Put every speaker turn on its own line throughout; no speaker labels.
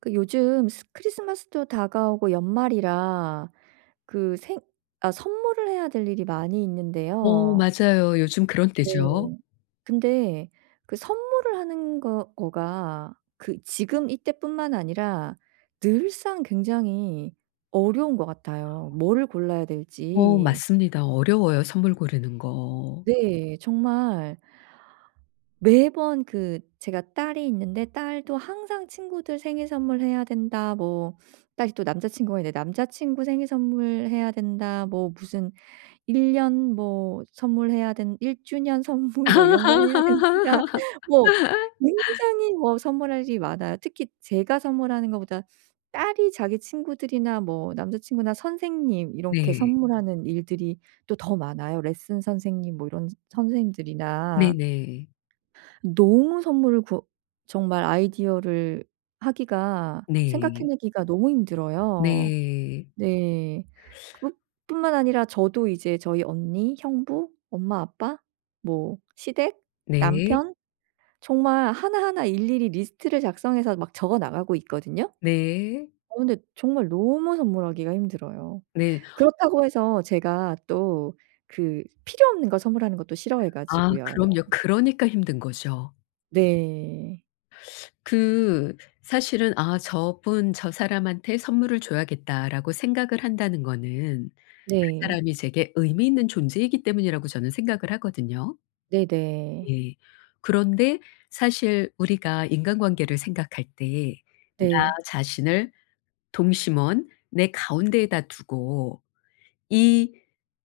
그 요즘 스 크리스마스도 다가오고 연말이라 그 생 아 선물을 해야 될 일이 많이
어
있는데요.
맞아요. 요즘 그런
네.
때죠.
근데 그 선물을 하는 거 거가 그 지금 이때뿐만 아니라 늘상 굉장히 어려운 것 같아요, 뭐를 골라야
어
될지.
맞습니다. 어려워요, 선물 고르는 거.
네. 정말 매번 그 제가 딸이 있는데 딸도 항상 친구들 생일 선물해야 된다. 뭐 딸이 또 남자 친구가 있는데 남자 친구 생일 선물해야 된다. 뭐 무슨 1 년 뭐 선물해야 된 1 주년 선물 뭐 이런 거 해야 된다. 뭐 굉장히 뭐 선물할 일이 많아요. 특히 제가 선물하는 것보다 딸이 자기 친구들이나 뭐 남자 친구나 선생님 이렇게
네.
선물하는 일들이 또 더 많아요. 레슨 선생님 뭐 이런 선생님들이나.
네네.
너무 선물을 구 정말 아이디어를 하기가
네.
생각해내기가 너무 힘들어요.
네.
네. 그것 뿐만 아니라 저도 이제 저희 언니, 형부, 엄마, 아빠, 뭐 시댁,
네.
남편 정말 하나하나 일일이 리스트를 작성해서 막 적어 나가고 있거든요.
네.
근데 정말 너무 선물하기가 힘들어요.
네.
그렇다고 해서 제가 또 그 필요 없는 거 선물하는 것도 싫어해
아
가지고요.
그럼요. 그러니까 힘든 거죠.
네.
그 사실은 '아 저분 저 사람한테 선물을 줘야겠다.'라고 생각을 한다는 거는 그
네.
사람이 제게 의미 있는 존재이기 때문이라고 저는 생각을 하거든요.
네네.
네. 그런데 사실 우리가 인간관계를 생각할 때 나
네.
자신을 동심원 내 가운데에다 두고 이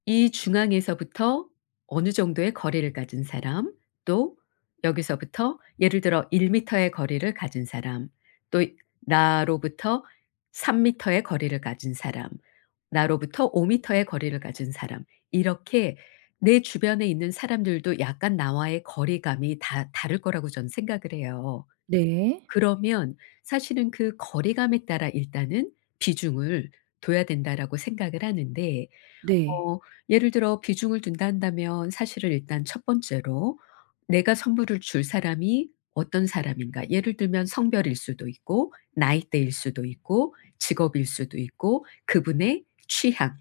이 중앙에서부터 어느 정도의 거리를 가진 사람, 또 여기서부터 예를 들어 1 미터의 거리를 가진 사람, 또 나로부터 3 미터의 거리를 가진 사람, 나로부터 5 미터의 거리를 가진 사람 이렇게 내 주변에 있는 사람들도 약간 나와의 거리감이 다 다를 거라고 저는 생각을 해요.
네.
그러면 사실은 그 거리감에 따라 일단은 비중을 둬야 된다라고 생각을 하는데
네.
어 예를 들어 비중을 둔다 한다면 사실은 일단 첫 번째로 내가 선물을 줄 사람이 어떤 사람인가. 예를 들면 성별일 수도 있고 나이대일 수도 있고 직업일 수도 있고 그분의 취향,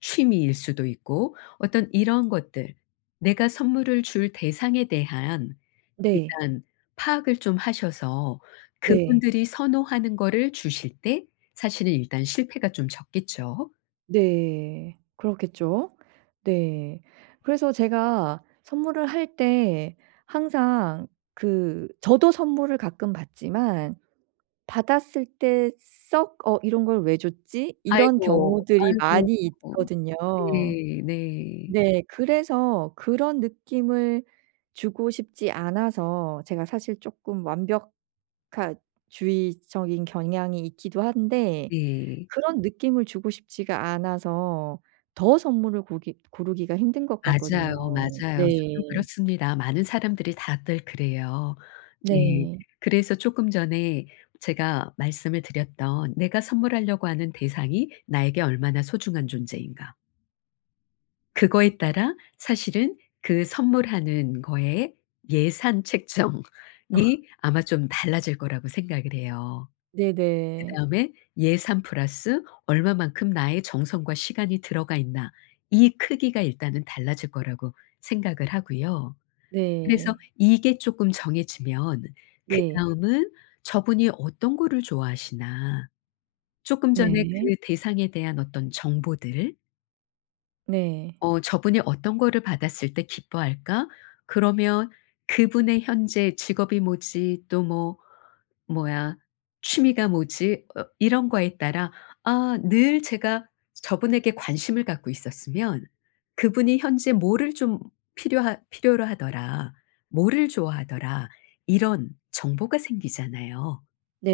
취미일 수도 있고 어떤 이런 것들 내가 선물을 줄 대상에 대한
네.
일단 파악을 좀 하셔서
네.
그분들이 선호하는 거를 주실 때 사실은 일단 실패가 좀 적겠죠.
네. 그렇겠죠. 네. 그래서 제가 선물을 할 때 항상 그 저도 선물을 가끔 받지만 받았을 때 썩 '어 이런 걸 왜 줬지?' 이런
"아이고,
경우들이
아이고."
많이 있거든요.
네. 네.
네. 그래서 그런 느낌을 주고 싶지 않아서 제가 사실 쪼끔 완벽주의적인 경향이 있기도 한데
네.
그런 느낌을 주고 싶지가 않아서 더 선물을 고기 고르기가 힘든 것 같거든요.
맞아요, 맞아요. 저도
네.
그렇습니다. 많은 사람들이 다들 그래요. 예.
네.
그래서 쪼끔 전에 제가 말씀을 드렸던 내가 선물하려고 하는 대상이 나에게 얼마나 소중한 존재인가. 그거에 따라 사실은 그 선물하는 거에 예산 책정이 아마 좀 달라질 거라고 생각을 해요.
네네.
그다음에 예산 플러스 얼마만큼 나의 정성과 시간이 들어가 있나 이 크기가 일단은 달라질 거라고 생각을 하고요. 그래서
네.
이게 쪼끔 정해지면
네.
그다음은 저분이 어떤 거를 좋아하시나 쪼끔 전에
네.
그 대상에 대한 어떤 정보들
네.
저분이 어떤 거를 받았을 때 기뻐할까? 그러면 그분의 현재 직업이 뭐지 또뭐 뭐야 취미가 뭐지? 이런 거에 따라 아 늘 제가 저분에게 관심을 갖고 있었으면 그분이 현재 뭐를 좀 필요하 필요로 하더라. 뭐를 좋아하더라. 이런 정보가 생기잖아요.
네.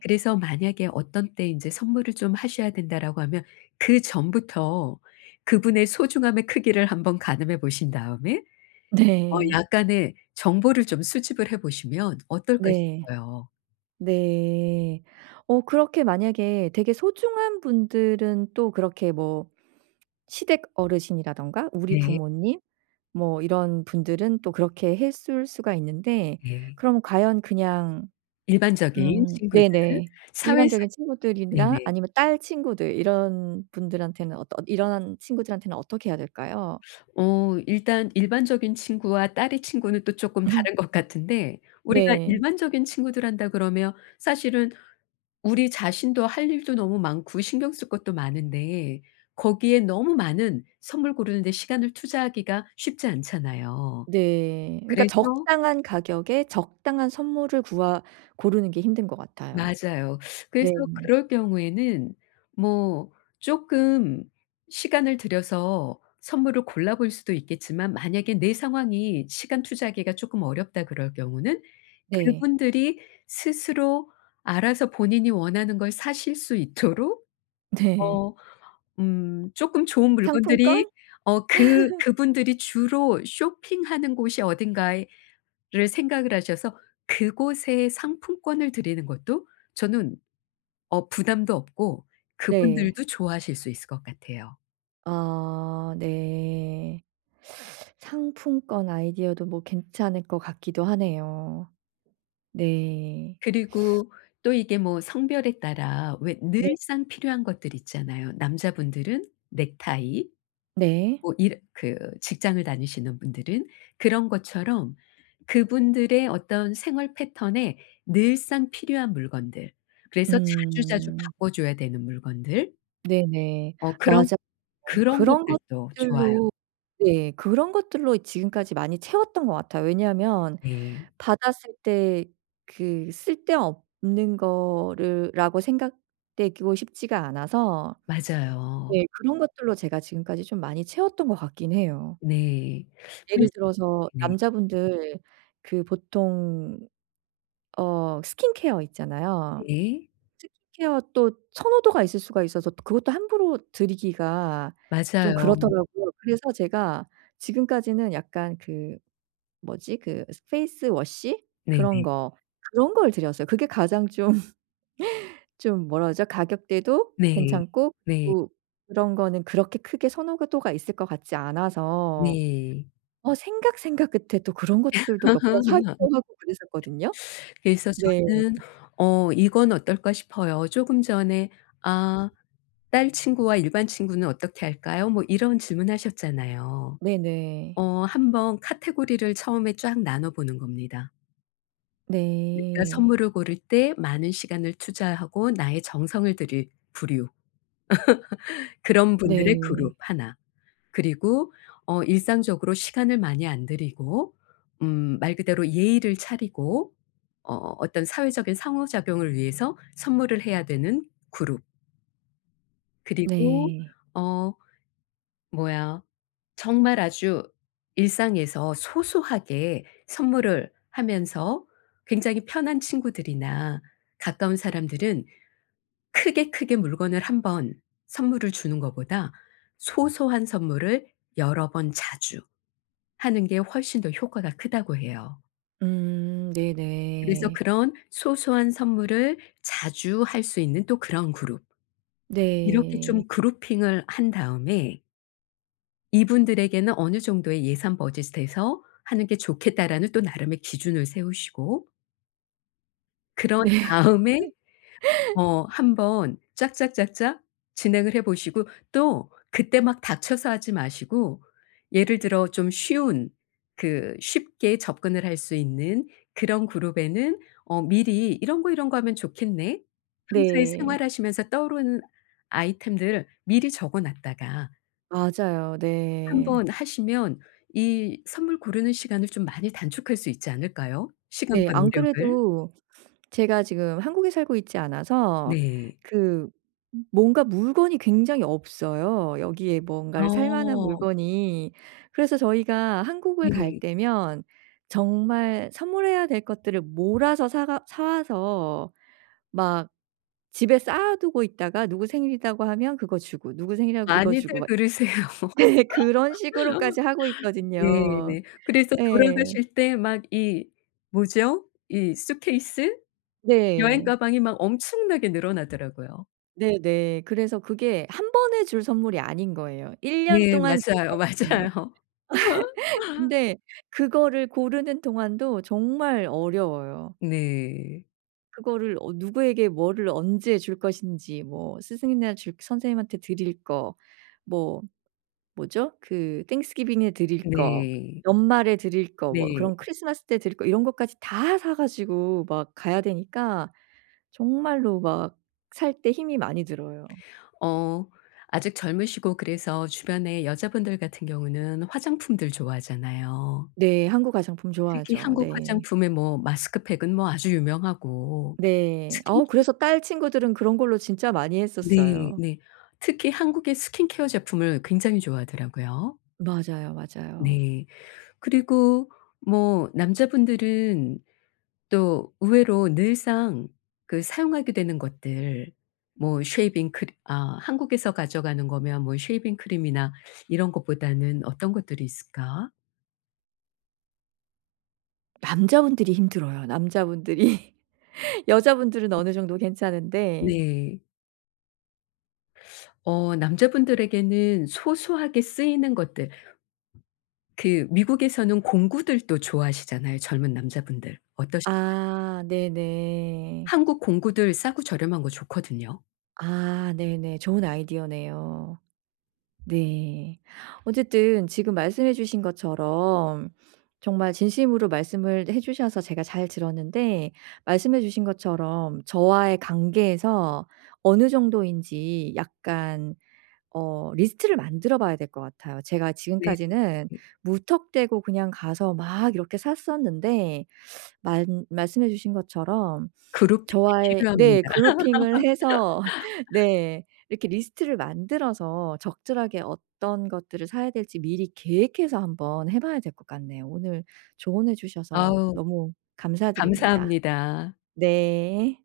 네.
그래서 만약에 어떤 때 이제 "선물을 좀 하셔야 된다."라고 하면 그 전부터 그분의 소중함의 크기를 한번 가늠해 보신 다음에
네.
약간의 정보를 좀 수집을 해 보시면 어떨까
네.
싶어요.
네. 그렇게 만약에 되게 소중한 분들은 또 그렇게 뭐 시댁 어르신이라든가 우리
네.
부모님 뭐 이런 분들은 또 그렇게 했을 수가 있는데
네.
그럼 과연 그냥
일반적인 친구는
네네.
사회사
일반적인 친구들이나
네네.
아니면 딸 친구들 이런 분들한테는 어떤 이런 친구들한테는 어떻게 해야 될까요?
일단 일반적인 친구와 딸의 친구는 또 쪼끔 다른 것 같은데 우리가
네.
일반적인 친구들 한다 그러면 사실은 우리 자신도 할 일도 너무 많고 신경 쓸 것도 많은데 거기에 너무 많은 선물 고르는 데 시간을 투자하기가 쉽지 않잖아요.
네. 그러니까
그래서
적당한 가격에 적당한 선물을 구하 고르는 게 힘든 것 같아요.
맞아요. 그래서
네.
그럴 경우에는 뭐 조금 시간을 들여서 선물을 골라 볼 수도 있겠지만 만약에 내 상황이 시간 투자하기가 조금 어렵다 그럴 경우는
네.
그분들이 스스로 알아서 본인이 원하는 걸 사실 수 있도록
네.
어 조금 좋은 물건들이
상품권?
어 그분들이 주로 쇼핑하는 곳이 어딘가를 생각을 하셔서 그곳에 상품권을 드리는 것도 저는 부담도 없고
네.
그분들도 좋아하실 수 있을 것 같아요.
아 네. 상품권 아이디어도 뭐 괜찮을 것 같기도 하네요. 네.
그리고 또 이게 뭐 성별에 따라 왜
네
늘상 필요한 것들 있잖아요. 남자분들은 넥타이
네.
뭐 일 그 직장을 다니시는 분들은 그런 것처럼 그분들의 어떤 생활 패턴에 늘상 필요한 물건들 그래서 자주자주
음.
바꿔 줘야 되는 물건들
네네.
어 그런
맞아요.
그런
그런
것들도 좋아요.
것들로 네 그런 것들로 지금까지 많이 채웠던 것 같아요. 왜냐하면
네.
받았을 때 그 쓸데없는 거를 라고 생각되고 싶지가 않아서
맞아요.
네. 그런 것들로 제가 지금까지 좀 많이 채웠던 것 같긴 해요.
네. 그래서
예를 들어서
네.
남자분들 그 보통 스킨케어 있잖아요.
네.
스킨케어 또 선호도가 있을 수가 있어서 또 그것도 함부로 드리기가 좀
맞아요.
그렇더라고요. 그래서 제가 지금까지는 약간 그 뭐지? 그 페이스 워시 그런
네네.
거, 그런 걸 드렸어요. 그게 가장 좀 뭐라 그러죠? 가격대도
네.
괜찮고
네.
또 그런 거는 그렇게 크게 선호도가 있을 것 같지 않아서
네.
생각 끝에 또 그런 것들도 몇 번 사기도 하고 그랬었거든요.
그래서
네.
저는 이건 어떨까 싶어요. 조금 전에 "아 딸 친구와 일반 친구는 어떻게 할까요?" 뭐 이런 질문하셨잖아요.
네 네.
한번 카테고리를 처음에 쫙 나눠 보는 겁니다. 그러니까
네.
선물을 고를 때 많은 시간을 투자하고 나의 정성을 들일 부류. 그런 분들의
네.
그룹 하나. 그리고 일상적으로 시간을 많이 안 들이고 말 그대로 예의를 차리고 어떤 사회적인 상호작용을 위해서 선물을 해야 되는 그룹. 그리고
네.
어 뭐야 정말 아주 일상에서 소소하게 선물을 하면서 굉장히 편한 친구들이나 가까운 사람들은 크게 크게 물건을 한번 선물을 주는 것보다 소소한 선물을 여러 번 자주 하는 게 훨씬 더 효과가 크다고 해요. 그래서
네네.
그런 소소한 선물을 자주 할 수 있는 또 그런 그룹.
네.
이렇게
네.
좀 그룹핑을 한 다음에 이분들에게는 어느 정도의 예산 버짓에서 하는 게 좋겠다라는 또 나름의 기준을 세우시고 그런 다음에 한번 짝짝짝짝 진행을 해 보시고 또 그때 막 닥쳐서 하지 마시고 예를 들어 좀 쉬운 그 쉽게 접근을 할 수 있는 그런 그룹에는 어 미리 '이런 거, 이런 거 하면 좋겠네.' 평소에
네.
생활하시면서 떠오르는 아이템들을 미리 적어 놨다가
맞아요.
한
네.
번 하시면 이 선물 고르는 시간을 좀 많이 단축할 수 있지 않을까요?
네.
시간과
안
노력을.
그래도 제가 지금 한국에 살고 있지 않아서
네.
그 뭔가 물건이 굉장히 없어요. 여기에 뭔가를 살 만한
어
물건이. 그래서 저희가 한국을 갈
네.
때면 정말 선물해야 될 것들을 몰아서 사가 사 와서 막 집에 쌓아 두고 있다가 누구 생일이라고 하면 그거 주고 누구 생일이라고 이거
많이들
주고 막
그러세요.
네 그런 식으로까지 하고 있거든요.
네네. 그래서
예. 네.
돌아가실 때 막 이 뭐죠? 이 수케이스 여행
네.
가방이 막 엄청나게 늘어나더라고요.
네네. 그래서 그게 한 번에 줄 선물이 아닌 거예요. 1년
네
동안 줄
맞아요,
선물인 거예요.
맞아요.
근데 그거를 고르는 동안도 정말 어려워요.
네.
그거를 누구에게 뭐를 언제 줄 것인지 뭐 스승이나 줄 선생님한테 드릴 거 뭐 뭐죠? 그 땡스기빙에 드릴 거
네.
연말에 드릴 거 뭐
네.
그런 크리스마스 때 드릴 거 이런 것까지 다 사 가지고 막 가야 되니까 정말로 막 살 때 힘이 많이 들어요.
어 아직 젊으시고 그래서 주변에 여자분들 같은 경우는 화장품들 좋아하잖아요.
네. 한국 가장품
특히
좋아하죠.
한국
네.
화장품의 뭐 마스크팩은 뭐 아주 유명하고
네.
스킨케어
그래서 딸 친구들은 그런 걸로 진짜 많이
네.
했었어요.
네. 특히 한국의 스킨케어 제품을 굉장히 좋아하더라고요.
맞아요, 맞아요.
네. 그리고 뭐 남자분들은 또 의외로 늘상 그 사용하게 되는 것들 뭐 쉐이빙 크림 아 한국에서 가져가는 거면 뭐 쉐이빙 크림이나 이런 것보다는 어떤 것들이 있을까?
남자분들이 힘들어요, 남자분들이. 여자분들은 어느 정도 괜찮은데.
네. 남자분들에게는 소소하게 쓰이는 것들 그 미국에서는 공구들도 좋아하시잖아요, 젊은 남자분들. 어떠신
아 네네.
한국 공구들 싸고 저렴한 거 좋거든요.
아 네네. 좋은 아이디어네요. 네. 어쨌든 지금 말씀해 주신 것처럼 정말 진심으로 말씀을 해 주셔서 제가 잘 들었는데 말씀해 주신 것처럼 저와의 관계에서 어느 정도인지 약간 리스트를 만들어 봐야 될 것 같아요. 제가
네.
지금까지는 무턱대고 그냥 가서 막 이렇게 샀었는데 말 말씀해 주신 것처럼
그룹핑이
저와의
필요합니다.
네 그룹핑을 해서 네 이렇게 리스트를 만들어서 적절하게 어떤 것들을 사야 될지 미리 계획해서 한번 해 봐야 될 것 같네요. 오늘 조언해 주셔서
아우
너무 감사드립니다.
감사합니다.
네.